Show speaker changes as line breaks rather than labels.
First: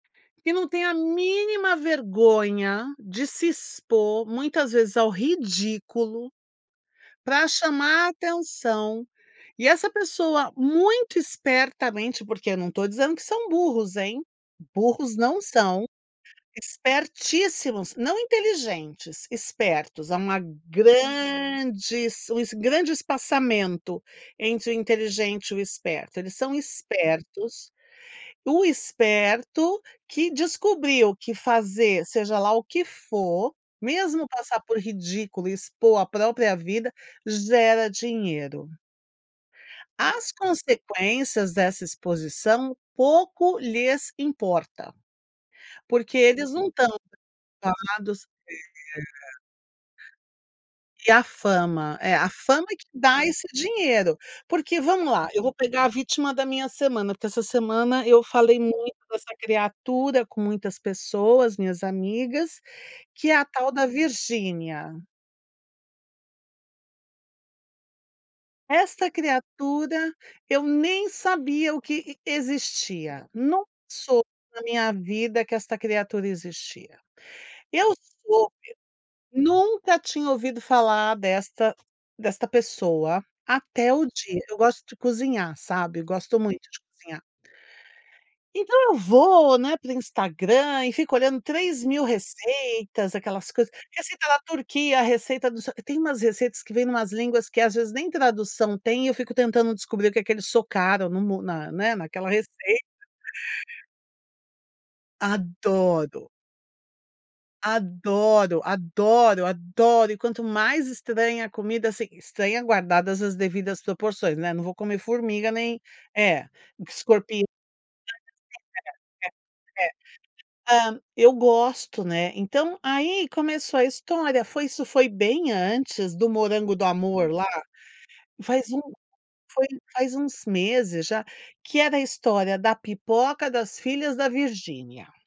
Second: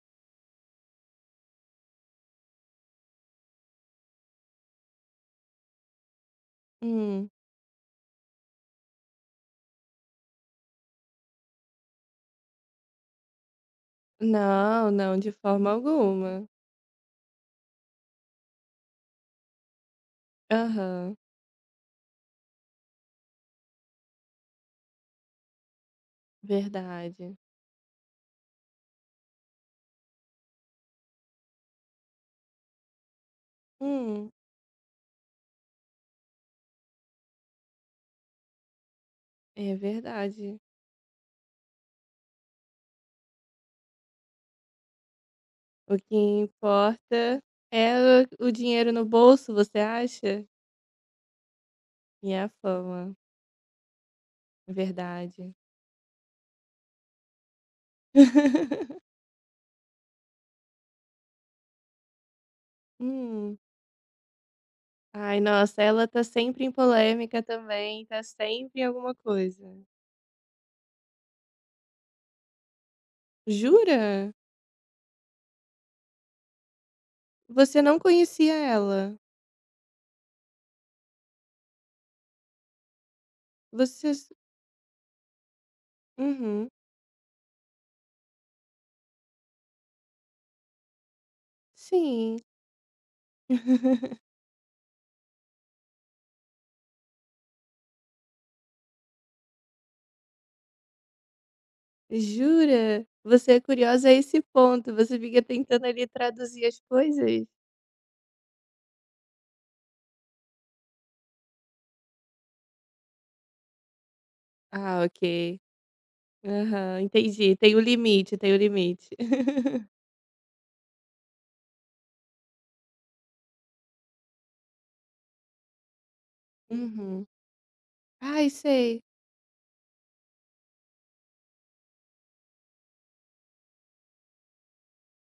Que não tem a mínima vergonha de se expor, muitas vezes ao ridículo,
Hum.
pra chamar atenção. E essa pessoa, muito espertamente, porque eu não tô dizendo que são burros, hein.
Não,
Burros
não, de
não
forma
são.
alguma.
Espertíssimos. Não inteligentes, espertos. Há uma
Aham.
grande es grande espaçamento entre o inteligente e o esperto. Eles são
Verdade.
espertos. O esperto que descobriu que fazer seja lá o que for, mesmo
Hum.
passar por ridículo e expor a própria vida, gera dinheiro.
É
As
verdade.
consequências dessa exposição pouco lhes importa,
O que
porque eles não tão
importa é
preocupados
o o dinheiro no bolso, você acha?
[unintelligible] E a fama É, a
E a
fama que
fama.
dá esse dinheiro, porque vamos lá, eu vou
Verdade.
pegar a vítima da minha semana, porque essa semana eu falei muito dessa criatura com muitas pessoas, minhas amigas, que é a
Hum.
tal da Virginia.
Ai, nossa, ela tá sempre em polêmica também, tá sempre em
Esta
alguma coisa.
criatura, eu nem sabia o que existia. Nunca soube
Jura?
na minha vida que esta criatura existia.
Você
Eu
não
soube
conhecia ela?
Nunca tinha ouvido falar desta desta pessoa até o
Você s
dia eu gosto de cozinhar, sabe, gosto muito
Uhum.
de cozinhar. Então eu vou, né, pro Instagram e fico olhando 3 mil
Sim.
receitas. Aquelas coisas: receita da Turquia, receita do só tem umas receitas que vêm em umas línguas que, às vezes, nem tradução têm e eu fico tentando descobrir o que que eles socaram no mo na né, naquela receita.
Jura? Você é curiosa a esse ponto? Você fica tentando ali
Adoro.
traduzir as coisas?
Adoro, adoro, adoro. E, quanto mais estranha a comida, assim, estranha guardadas as devidas proporções, né. Não vou comer
Ah,
formiga
ok.
nem É,
Aham,
escorpi,
entendi.
[unintelligible]
Tem o limite, tem o limite.
É, é. Hã, eu gosto, né. Então, aí, começou a história. Foi, isso foi bem antes do morango do
Uhum.
amor lá.
Ai,
Faz um
sei.
foi faz uns meses já. Que era a história da pipoca das filhas da Virginia.